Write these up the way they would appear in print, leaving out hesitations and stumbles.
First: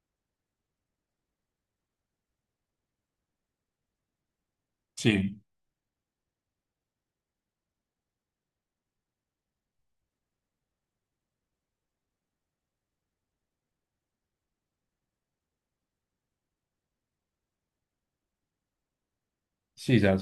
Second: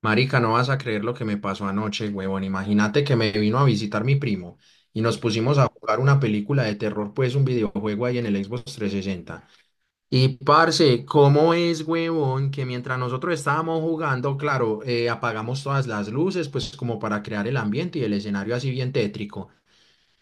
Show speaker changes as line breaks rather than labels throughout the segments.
Marica, no vas a creer lo que me pasó anoche, huevón. Imagínate que me vino a visitar mi primo y nos
Sí,
pusimos a jugar una película de terror, pues un videojuego ahí en el Xbox 360. Y parce, ¿cómo es, huevón, que mientras nosotros estábamos jugando, claro, apagamos todas las luces, pues como para crear el ambiente y el escenario así bien tétrico
sí, ya.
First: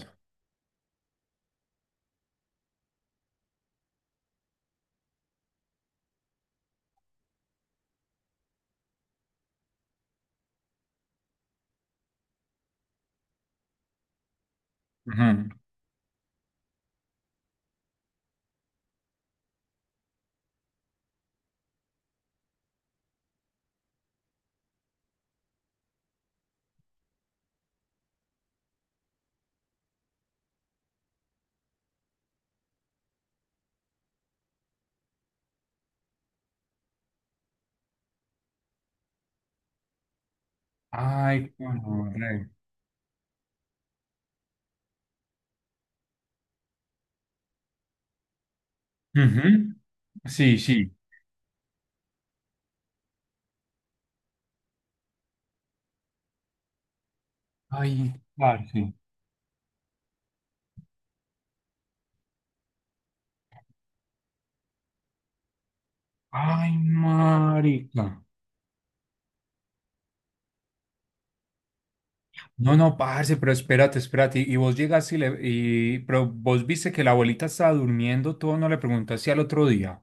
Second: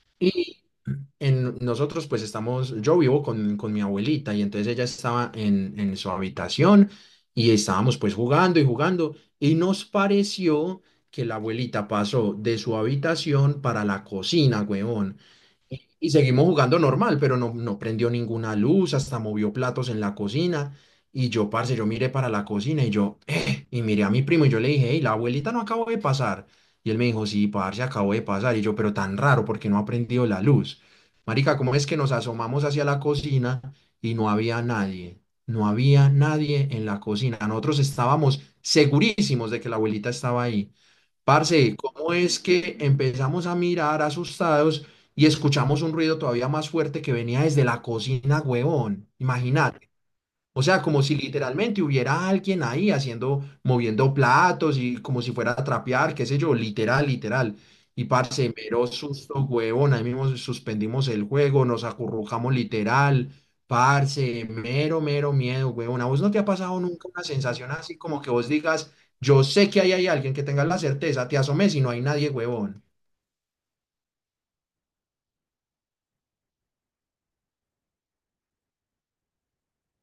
en nosotros pues estamos, yo vivo con mi abuelita y entonces ella estaba en su habitación y estábamos pues jugando y jugando y nos pareció que la abuelita pasó de su habitación para la cocina, huevón,
Mhm.
y seguimos jugando normal, pero no prendió ninguna luz, hasta movió platos en la cocina. Y yo, parce, yo miré para la cocina y yo, y miré a mi primo y yo le dije, hey, la abuelita no acabó de pasar. Y él me dijo, sí, parce, acabó de pasar. Y yo, pero tan raro, porque no ha prendido la luz. Marica, ¿cómo es que nos asomamos hacia la cocina y no había nadie? No había nadie en la cocina. Nosotros estábamos segurísimos de que la abuelita estaba ahí.
Ay,
Parce, ¿cómo es
corre.
que empezamos a mirar asustados y escuchamos un ruido todavía más fuerte que venía desde la cocina, huevón?
Mhm.
Imagínate.
Sí,
O sea,
sí.
como si literalmente hubiera alguien ahí haciendo, moviendo platos y como si fuera a trapear, qué sé yo, literal, literal. Y
Ay,
parce,
parce.
mero susto, huevón, ahí mismo suspendimos el juego, nos acurrucamos literal, parce, mero, mero miedo, huevón. ¿A vos no te ha
Ay,
pasado nunca una sensación así
marica.
como que vos digas, yo sé que ahí hay alguien que tenga la certeza, te asomes y no hay nadie,
No,
huevón?
no, parce, pero espérate, espérate. Y vos llegas y le... Y, pero vos viste que la abuelita estaba durmiendo, todo, no le preguntaste al otro día.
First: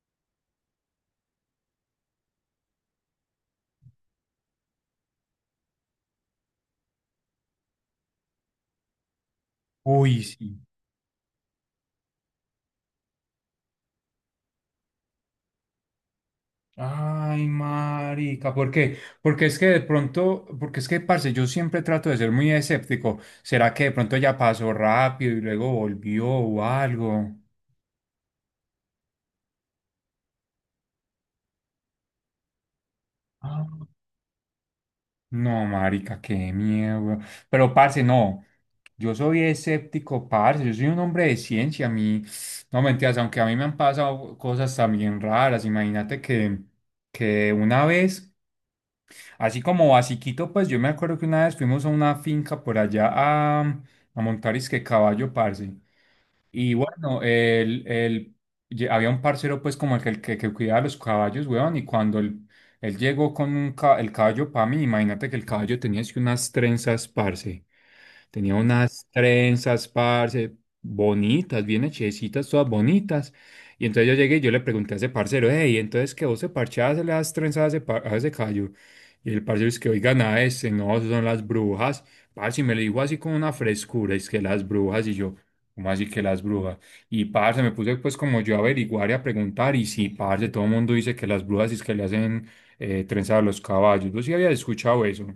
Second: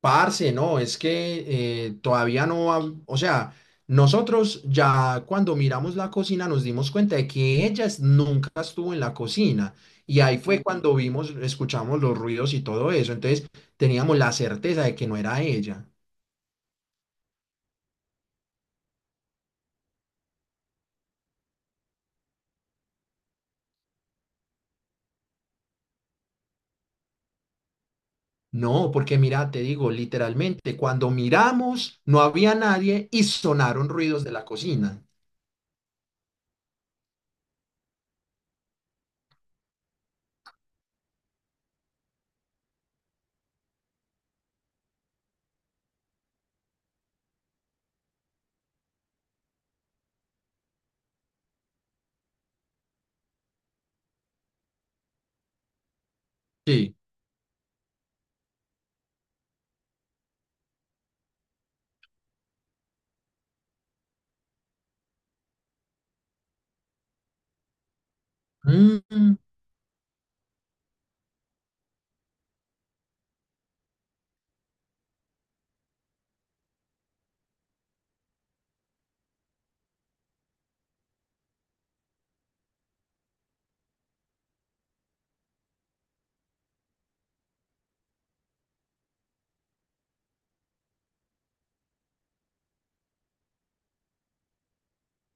Parce, no, es que todavía no, o sea, nosotros ya cuando miramos la cocina nos dimos cuenta de que nunca estuvo en la cocina y
Uy,
ahí
sí.
fue cuando vimos, escuchamos los ruidos y todo eso, entonces teníamos la certeza de que no era ella.
Ay, marica, ¿por qué? Porque es que de pronto, porque es que, parce, yo siempre trato de ser muy escéptico. ¿Será que de pronto ya pasó rápido y luego volvió o algo?
No, porque mira, te digo, literalmente, cuando miramos no había nadie y sonaron ruidos de la cocina.
No, marica, qué miedo, weón. Pero, parce, no. Yo soy escéptico, parce. Yo soy un hombre de ciencia. A mí, no, mentiras, aunque a mí me han pasado cosas también raras. Imagínate que una vez, así como basiquito, pues yo me acuerdo que una vez fuimos a una finca por allá a montar que caballo, parce. Y
Sí.
bueno, había un parcero pues como que cuidaba los caballos, weón, y cuando él llegó con el caballo para mí. Imagínate que el caballo tenía así unas trenzas, parce. Tenía unas
Mm.
trenzas, parce, bonitas, bien hechecitas, todas bonitas. Y entonces yo llegué y yo le pregunté a ese parcero, hey, entonces que vos se parchás le das trenzas a ese, a ese callo. Y el parcero es que, oiga, nada, este, no, eso son las brujas. Parce, y me lo dijo así con una frescura, es que las brujas. Y yo, ¿cómo así que las brujas? Y parce, me puse pues como yo a averiguar y a preguntar. Y sí, parce, todo el mundo dice que las brujas es que le hacen trenzas a los caballos. Yo sí había escuchado eso.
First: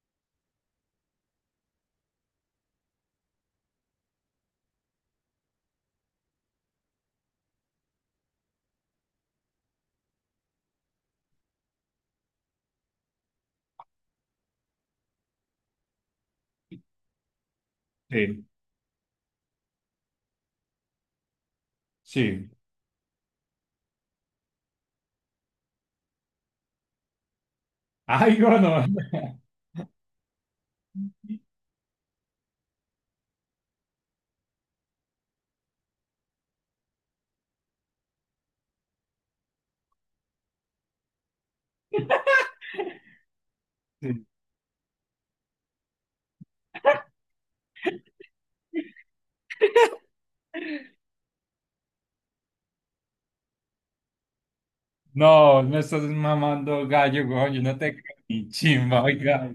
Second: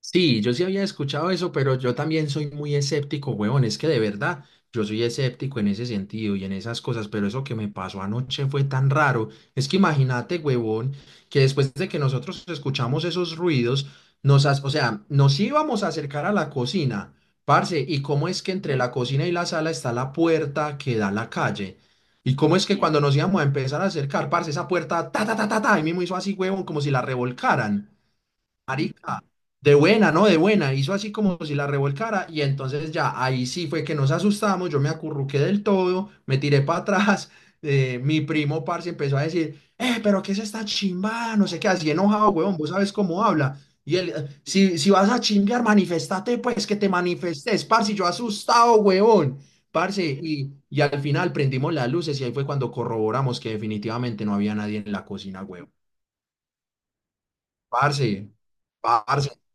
Sí, yo sí había escuchado eso, pero yo también soy muy escéptico, huevón. Es que de verdad, yo soy escéptico en ese sentido y en esas cosas, pero eso que me pasó anoche fue tan raro. Es que imagínate, huevón, que después de que nosotros escuchamos esos ruidos, o sea, nos íbamos a acercar a la cocina, parce, y cómo es
Sí,
que entre la cocina y la sala está la puerta que da a la calle. Y
sí.
cómo es que cuando nos íbamos a empezar a acercar, parce, esa puerta, ta, ta, ta, ta, ta, ahí mismo hizo así, huevón, como si la revolcaran.
Ay, bueno.
Marica, de buena, ¿no? De buena. Hizo así como si la revolcara y entonces ya ahí sí fue que nos asustamos, yo me acurruqué del todo, me tiré para atrás, mi primo parce empezó a decir, pero ¿qué es esta chimbada? No sé qué, así enojado, huevón, vos sabes cómo habla. Y él,
Sí.
Si vas a chingar, manifestate, pues que te manifestes, parce, yo asustado, huevón, parce. Y al final prendimos las luces y ahí fue cuando corroboramos que definitivamente no había nadie en la cocina,
No,
huevón.
me estás mamando gallo, weón. Yo no te creo
Parce.
ni chimba,
Parce,
oiga.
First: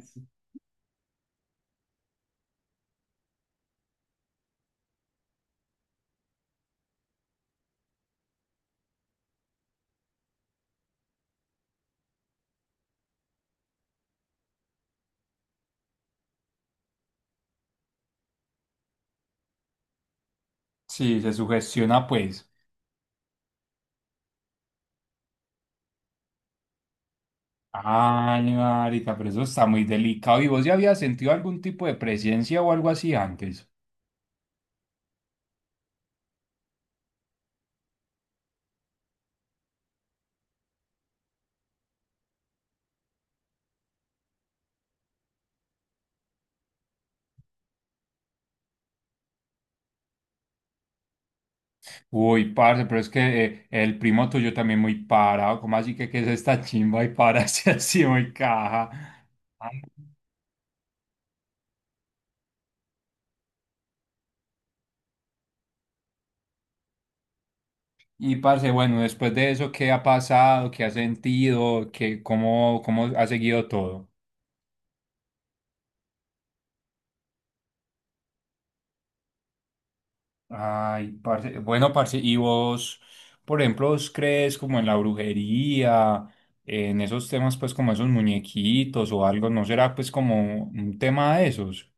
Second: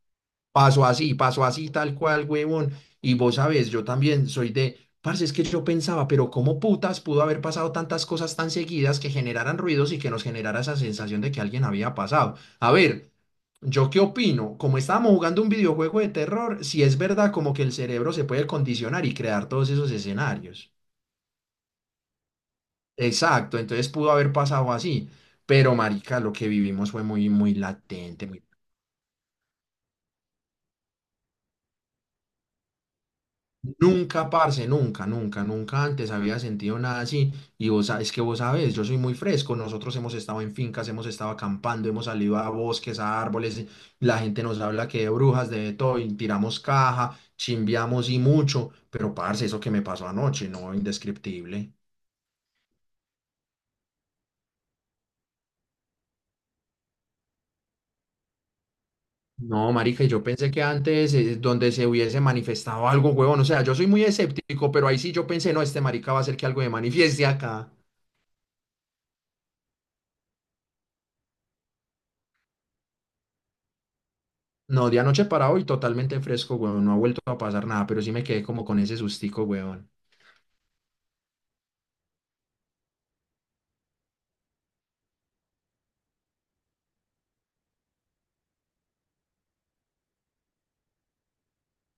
pasó así, pasó así, tal cual, huevón. Y vos sabés, yo también soy de, parce, es que yo pensaba, pero ¿cómo putas pudo haber pasado tantas cosas tan seguidas que generaran ruidos y que nos generara esa sensación de que alguien había pasado? A ver, ¿yo qué opino? Como estábamos jugando un videojuego de terror, si es verdad como que el cerebro se puede condicionar y crear todos esos escenarios.
Sí, se sugestiona, pues.
Exacto, entonces pudo haber pasado así. Pero, marica, lo que vivimos fue muy, muy latente, muy...
Ay, marica, pero eso está muy delicado. ¿Y vos ya habías sentido algún tipo de presencia o algo así antes?
Nunca, parce, nunca, nunca, nunca antes había sentido nada así. Y vos, es que vos sabés, yo soy muy fresco. Nosotros hemos estado en fincas, hemos estado acampando, hemos salido a bosques, a árboles. La gente nos habla que de brujas, de todo, y tiramos caja, chimbiamos y mucho. Pero, parce, eso que me pasó anoche, no, indescriptible.
Uy, parce, pero es que el primo tuyo también muy parado. ¿Cómo así que qué es esta chimba y pararse así muy caja?
No, marica, y yo pensé que antes, donde se hubiese manifestado algo, huevón. O sea, yo soy muy escéptico, pero ahí sí yo pensé, no, este marica va a hacer que algo me manifieste acá.
Y parce, bueno, después de eso, ¿qué ha pasado? ¿Qué has sentido? ¿Qué, cómo, cómo ha seguido todo?
No, de anoche para hoy totalmente fresco, weón. No ha vuelto a pasar nada, pero sí me quedé como con ese sustico, weón.
Ay, parce, bueno, parce, ¿y vos, por ejemplo, vos crees como en la brujería, en esos temas, pues como esos muñequitos o algo? ¿No será pues como un tema de esos?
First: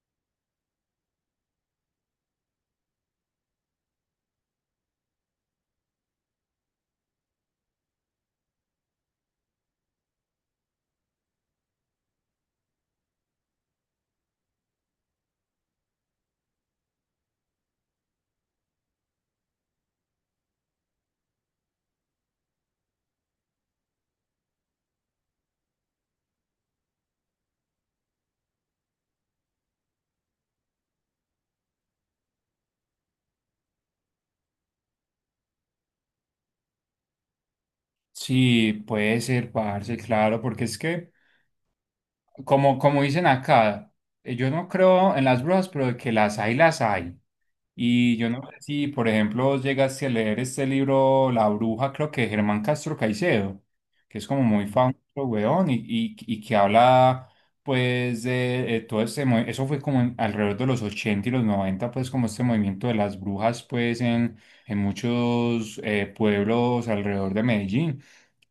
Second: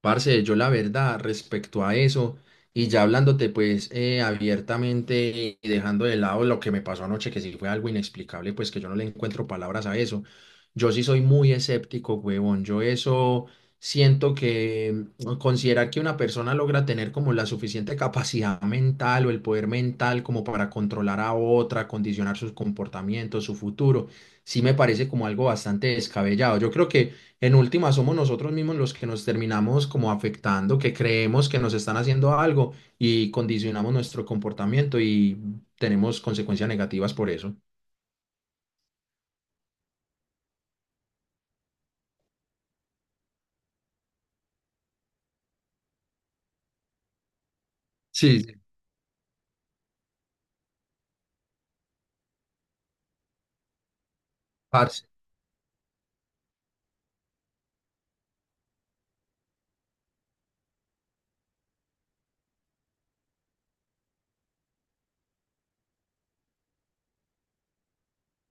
Parce, yo la verdad respecto a eso, y ya hablándote pues abiertamente y dejando de lado lo que me pasó anoche, que sí fue algo inexplicable, pues que yo no le encuentro palabras a eso. Yo sí soy muy escéptico, huevón. Yo eso siento que considerar que una persona logra tener como la suficiente capacidad mental o el poder mental como para controlar a otra, condicionar sus comportamientos, su futuro, sí me parece como algo bastante descabellado. Yo creo que... En última, somos nosotros mismos los que nos terminamos como afectando, que creemos que nos están haciendo algo y condicionamos nuestro comportamiento y tenemos consecuencias negativas por eso.
Sí, puede ser, parce, claro, porque es que, como, como dicen acá, yo no creo en las brujas, pero de que las hay, las hay. Y yo
Sí,
no
sí.
sé si, por ejemplo, vos llegaste a leer este libro La Bruja, creo que de Germán Castro Caicedo, que es como muy famoso,
Parce,
weón, y que habla, pues, de, todo este, eso fue como alrededor de los 80 y los 90 pues, como este movimiento de las brujas, pues, en muchos pueblos alrededor de Medellín.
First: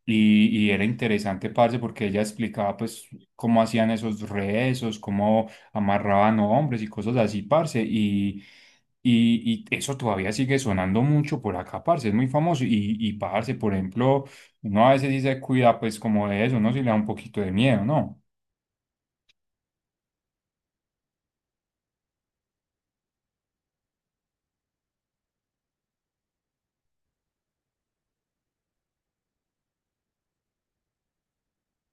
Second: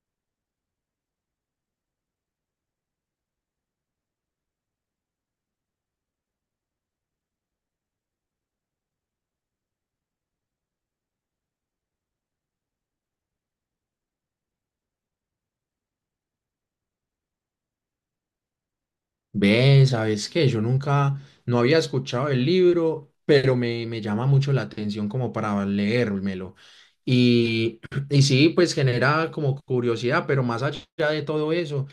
Y era interesante, parce, porque ella explicaba, pues, cómo hacían esos rezos, cómo amarraban hombres y cosas así, parce. Y eso todavía sigue sonando mucho por acá, parce. Es muy famoso. Y parce, por ejemplo, uno a veces dice, cuida, pues, como de eso, ¿no? Si le da un poquito de miedo, ¿no?
ve, ¿sabes qué? Yo nunca, no había escuchado el libro, pero me llama mucho la atención como para leérmelo. Y y sí, pues genera como curiosidad, pero más allá de todo eso,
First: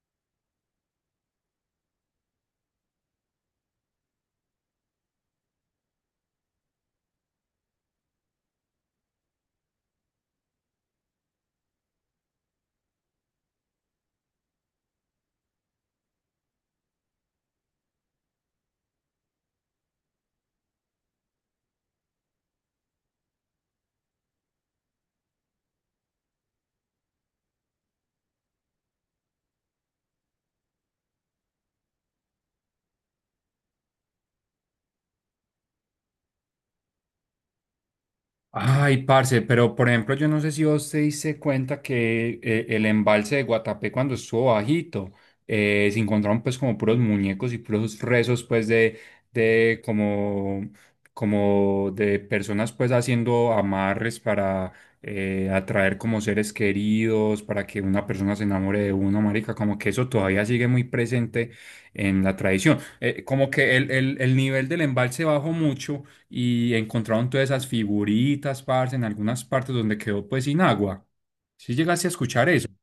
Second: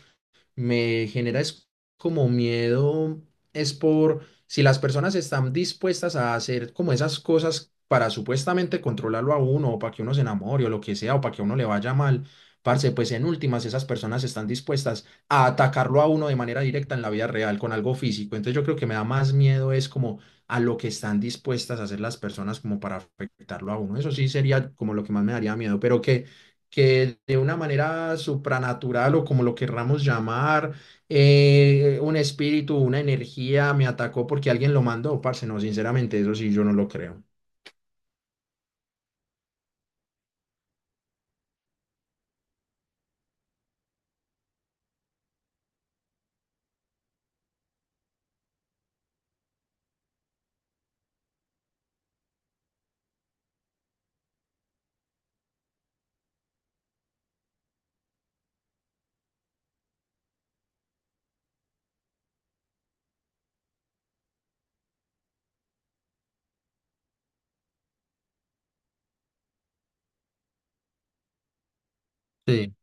me genera es como miedo, es por si las personas están dispuestas a hacer como esas cosas para supuestamente controlarlo a uno o para que uno se enamore o lo que sea o para que a uno le vaya mal, parce, pues en últimas esas personas están dispuestas a atacarlo a uno de manera directa en la vida real con algo físico. Entonces yo creo que me da más miedo es como a lo que están dispuestas a hacer las personas como para afectarlo a uno. Eso sí sería como lo que más me daría miedo, pero que de una manera supranatural o como lo querramos llamar, un espíritu, una energía me atacó porque alguien lo mandó, parce, no, sinceramente, eso sí, yo no lo creo.
Ay, parce, pero por ejemplo, yo no sé si vos te diste cuenta que el embalse de Guatapé cuando estuvo bajito, se encontraron pues como puros muñecos y puros rezos pues de como, como de personas pues haciendo amarres para atraer como seres queridos, para que una persona se enamore de uno, marica, como que eso todavía sigue muy presente en la tradición. Como que el, el nivel del embalse bajó mucho y encontraron todas esas figuritas, parce, en algunas partes donde quedó pues sin agua. Si llegaste a escuchar eso.
Sí.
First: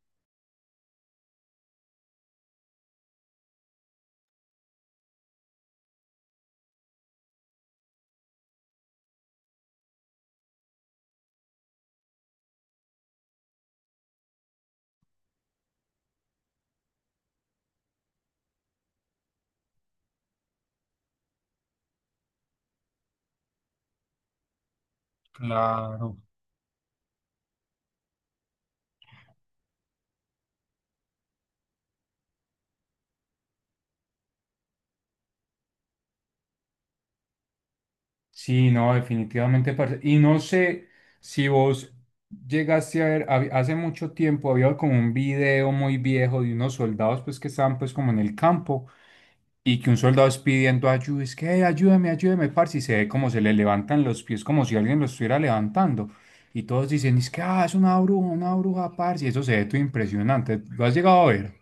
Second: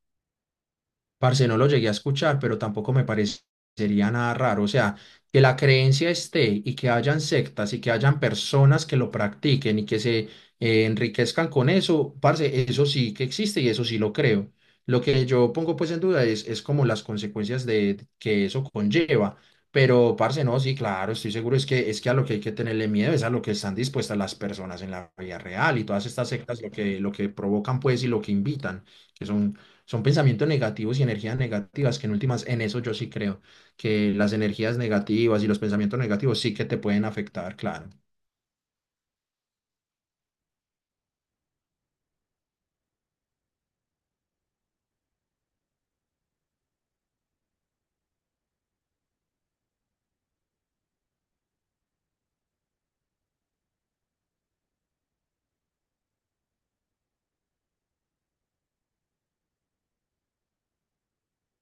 Parce, no lo llegué a escuchar, pero tampoco me parecería nada raro. O sea, que la creencia esté y que hayan sectas y que hayan personas que lo practiquen y que se enriquezcan con eso, parce, eso sí que existe y eso sí lo creo. Lo que yo pongo pues en duda es como las consecuencias de que eso conlleva. Pero, parce, no, sí, claro, estoy seguro es que a lo que hay que tenerle miedo es a lo que están dispuestas las personas en la vida real y todas
Claro.
estas sectas lo que provocan pues y lo que invitan, que son pensamientos negativos y energías negativas, que en últimas, en eso yo sí creo, que las energías negativas y los pensamientos negativos sí que te pueden afectar, claro.
Sí, no, definitivamente, parce. Y no sé si vos llegaste a ver, hace mucho tiempo había como un video muy viejo de unos soldados pues que estaban pues como en el campo y que un soldado es pidiendo ayuda, es que "Hey, ayúdame, ayúdame", parce, y se ve como se le levantan los pies, como si alguien los estuviera levantando. Y todos dicen, es que ah, es una bruja, parce, y eso se ve todo impresionante. ¿Lo has llegado a ver?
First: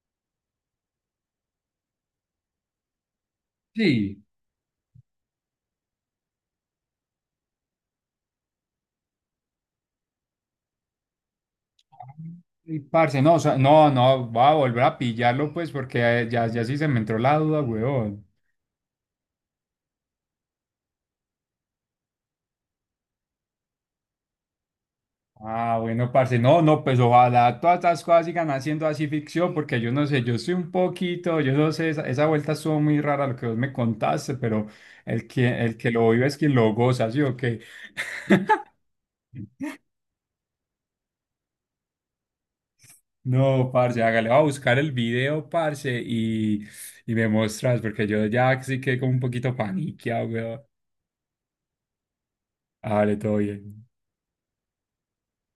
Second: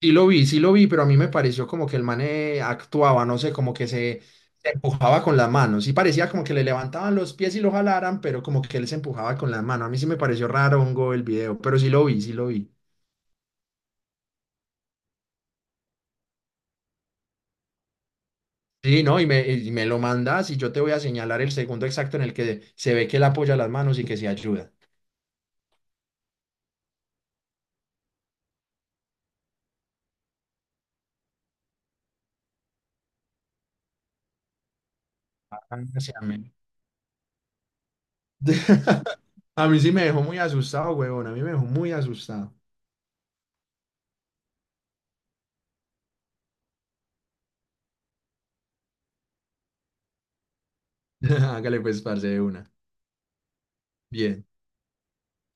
Sí lo vi, pero a mí me pareció como que el mane actuaba, no sé,
Sí.
se empujaba con las manos. Sí parecía como que le levantaban los pies y lo jalaran, pero como que él se empujaba con las manos. A mí sí me pareció raro hongo el video, pero sí lo vi, sí lo vi.
Y parce, no, o sea, no, no, va a volver a pillarlo, pues, porque ya, ya sí se me entró la duda, weón.
Sí, no, y me lo mandas y yo te voy a señalar el segundo exacto en el que se ve que él apoya las manos y que se ayuda.
Ah, bueno, parce, no, no, pues ojalá todas estas cosas sigan haciendo así ficción, porque yo no sé, yo soy un poquito, yo no sé, esa vuelta estuvo muy rara lo que vos me contaste, pero el
Ah,
que lo
sí,
vive es
amén.
quien lo goza, ¿sí o qué?
A mí sí me dejó muy asustado, huevón. A mí me dejó muy asustado.
No, parce, hágale, va a buscar el video, parce, y me mostras, porque yo ya sí quedé como un poquito paniqueado, weón.
Hágale pues, parce, de una.
Hágale, todo bien.
Bien.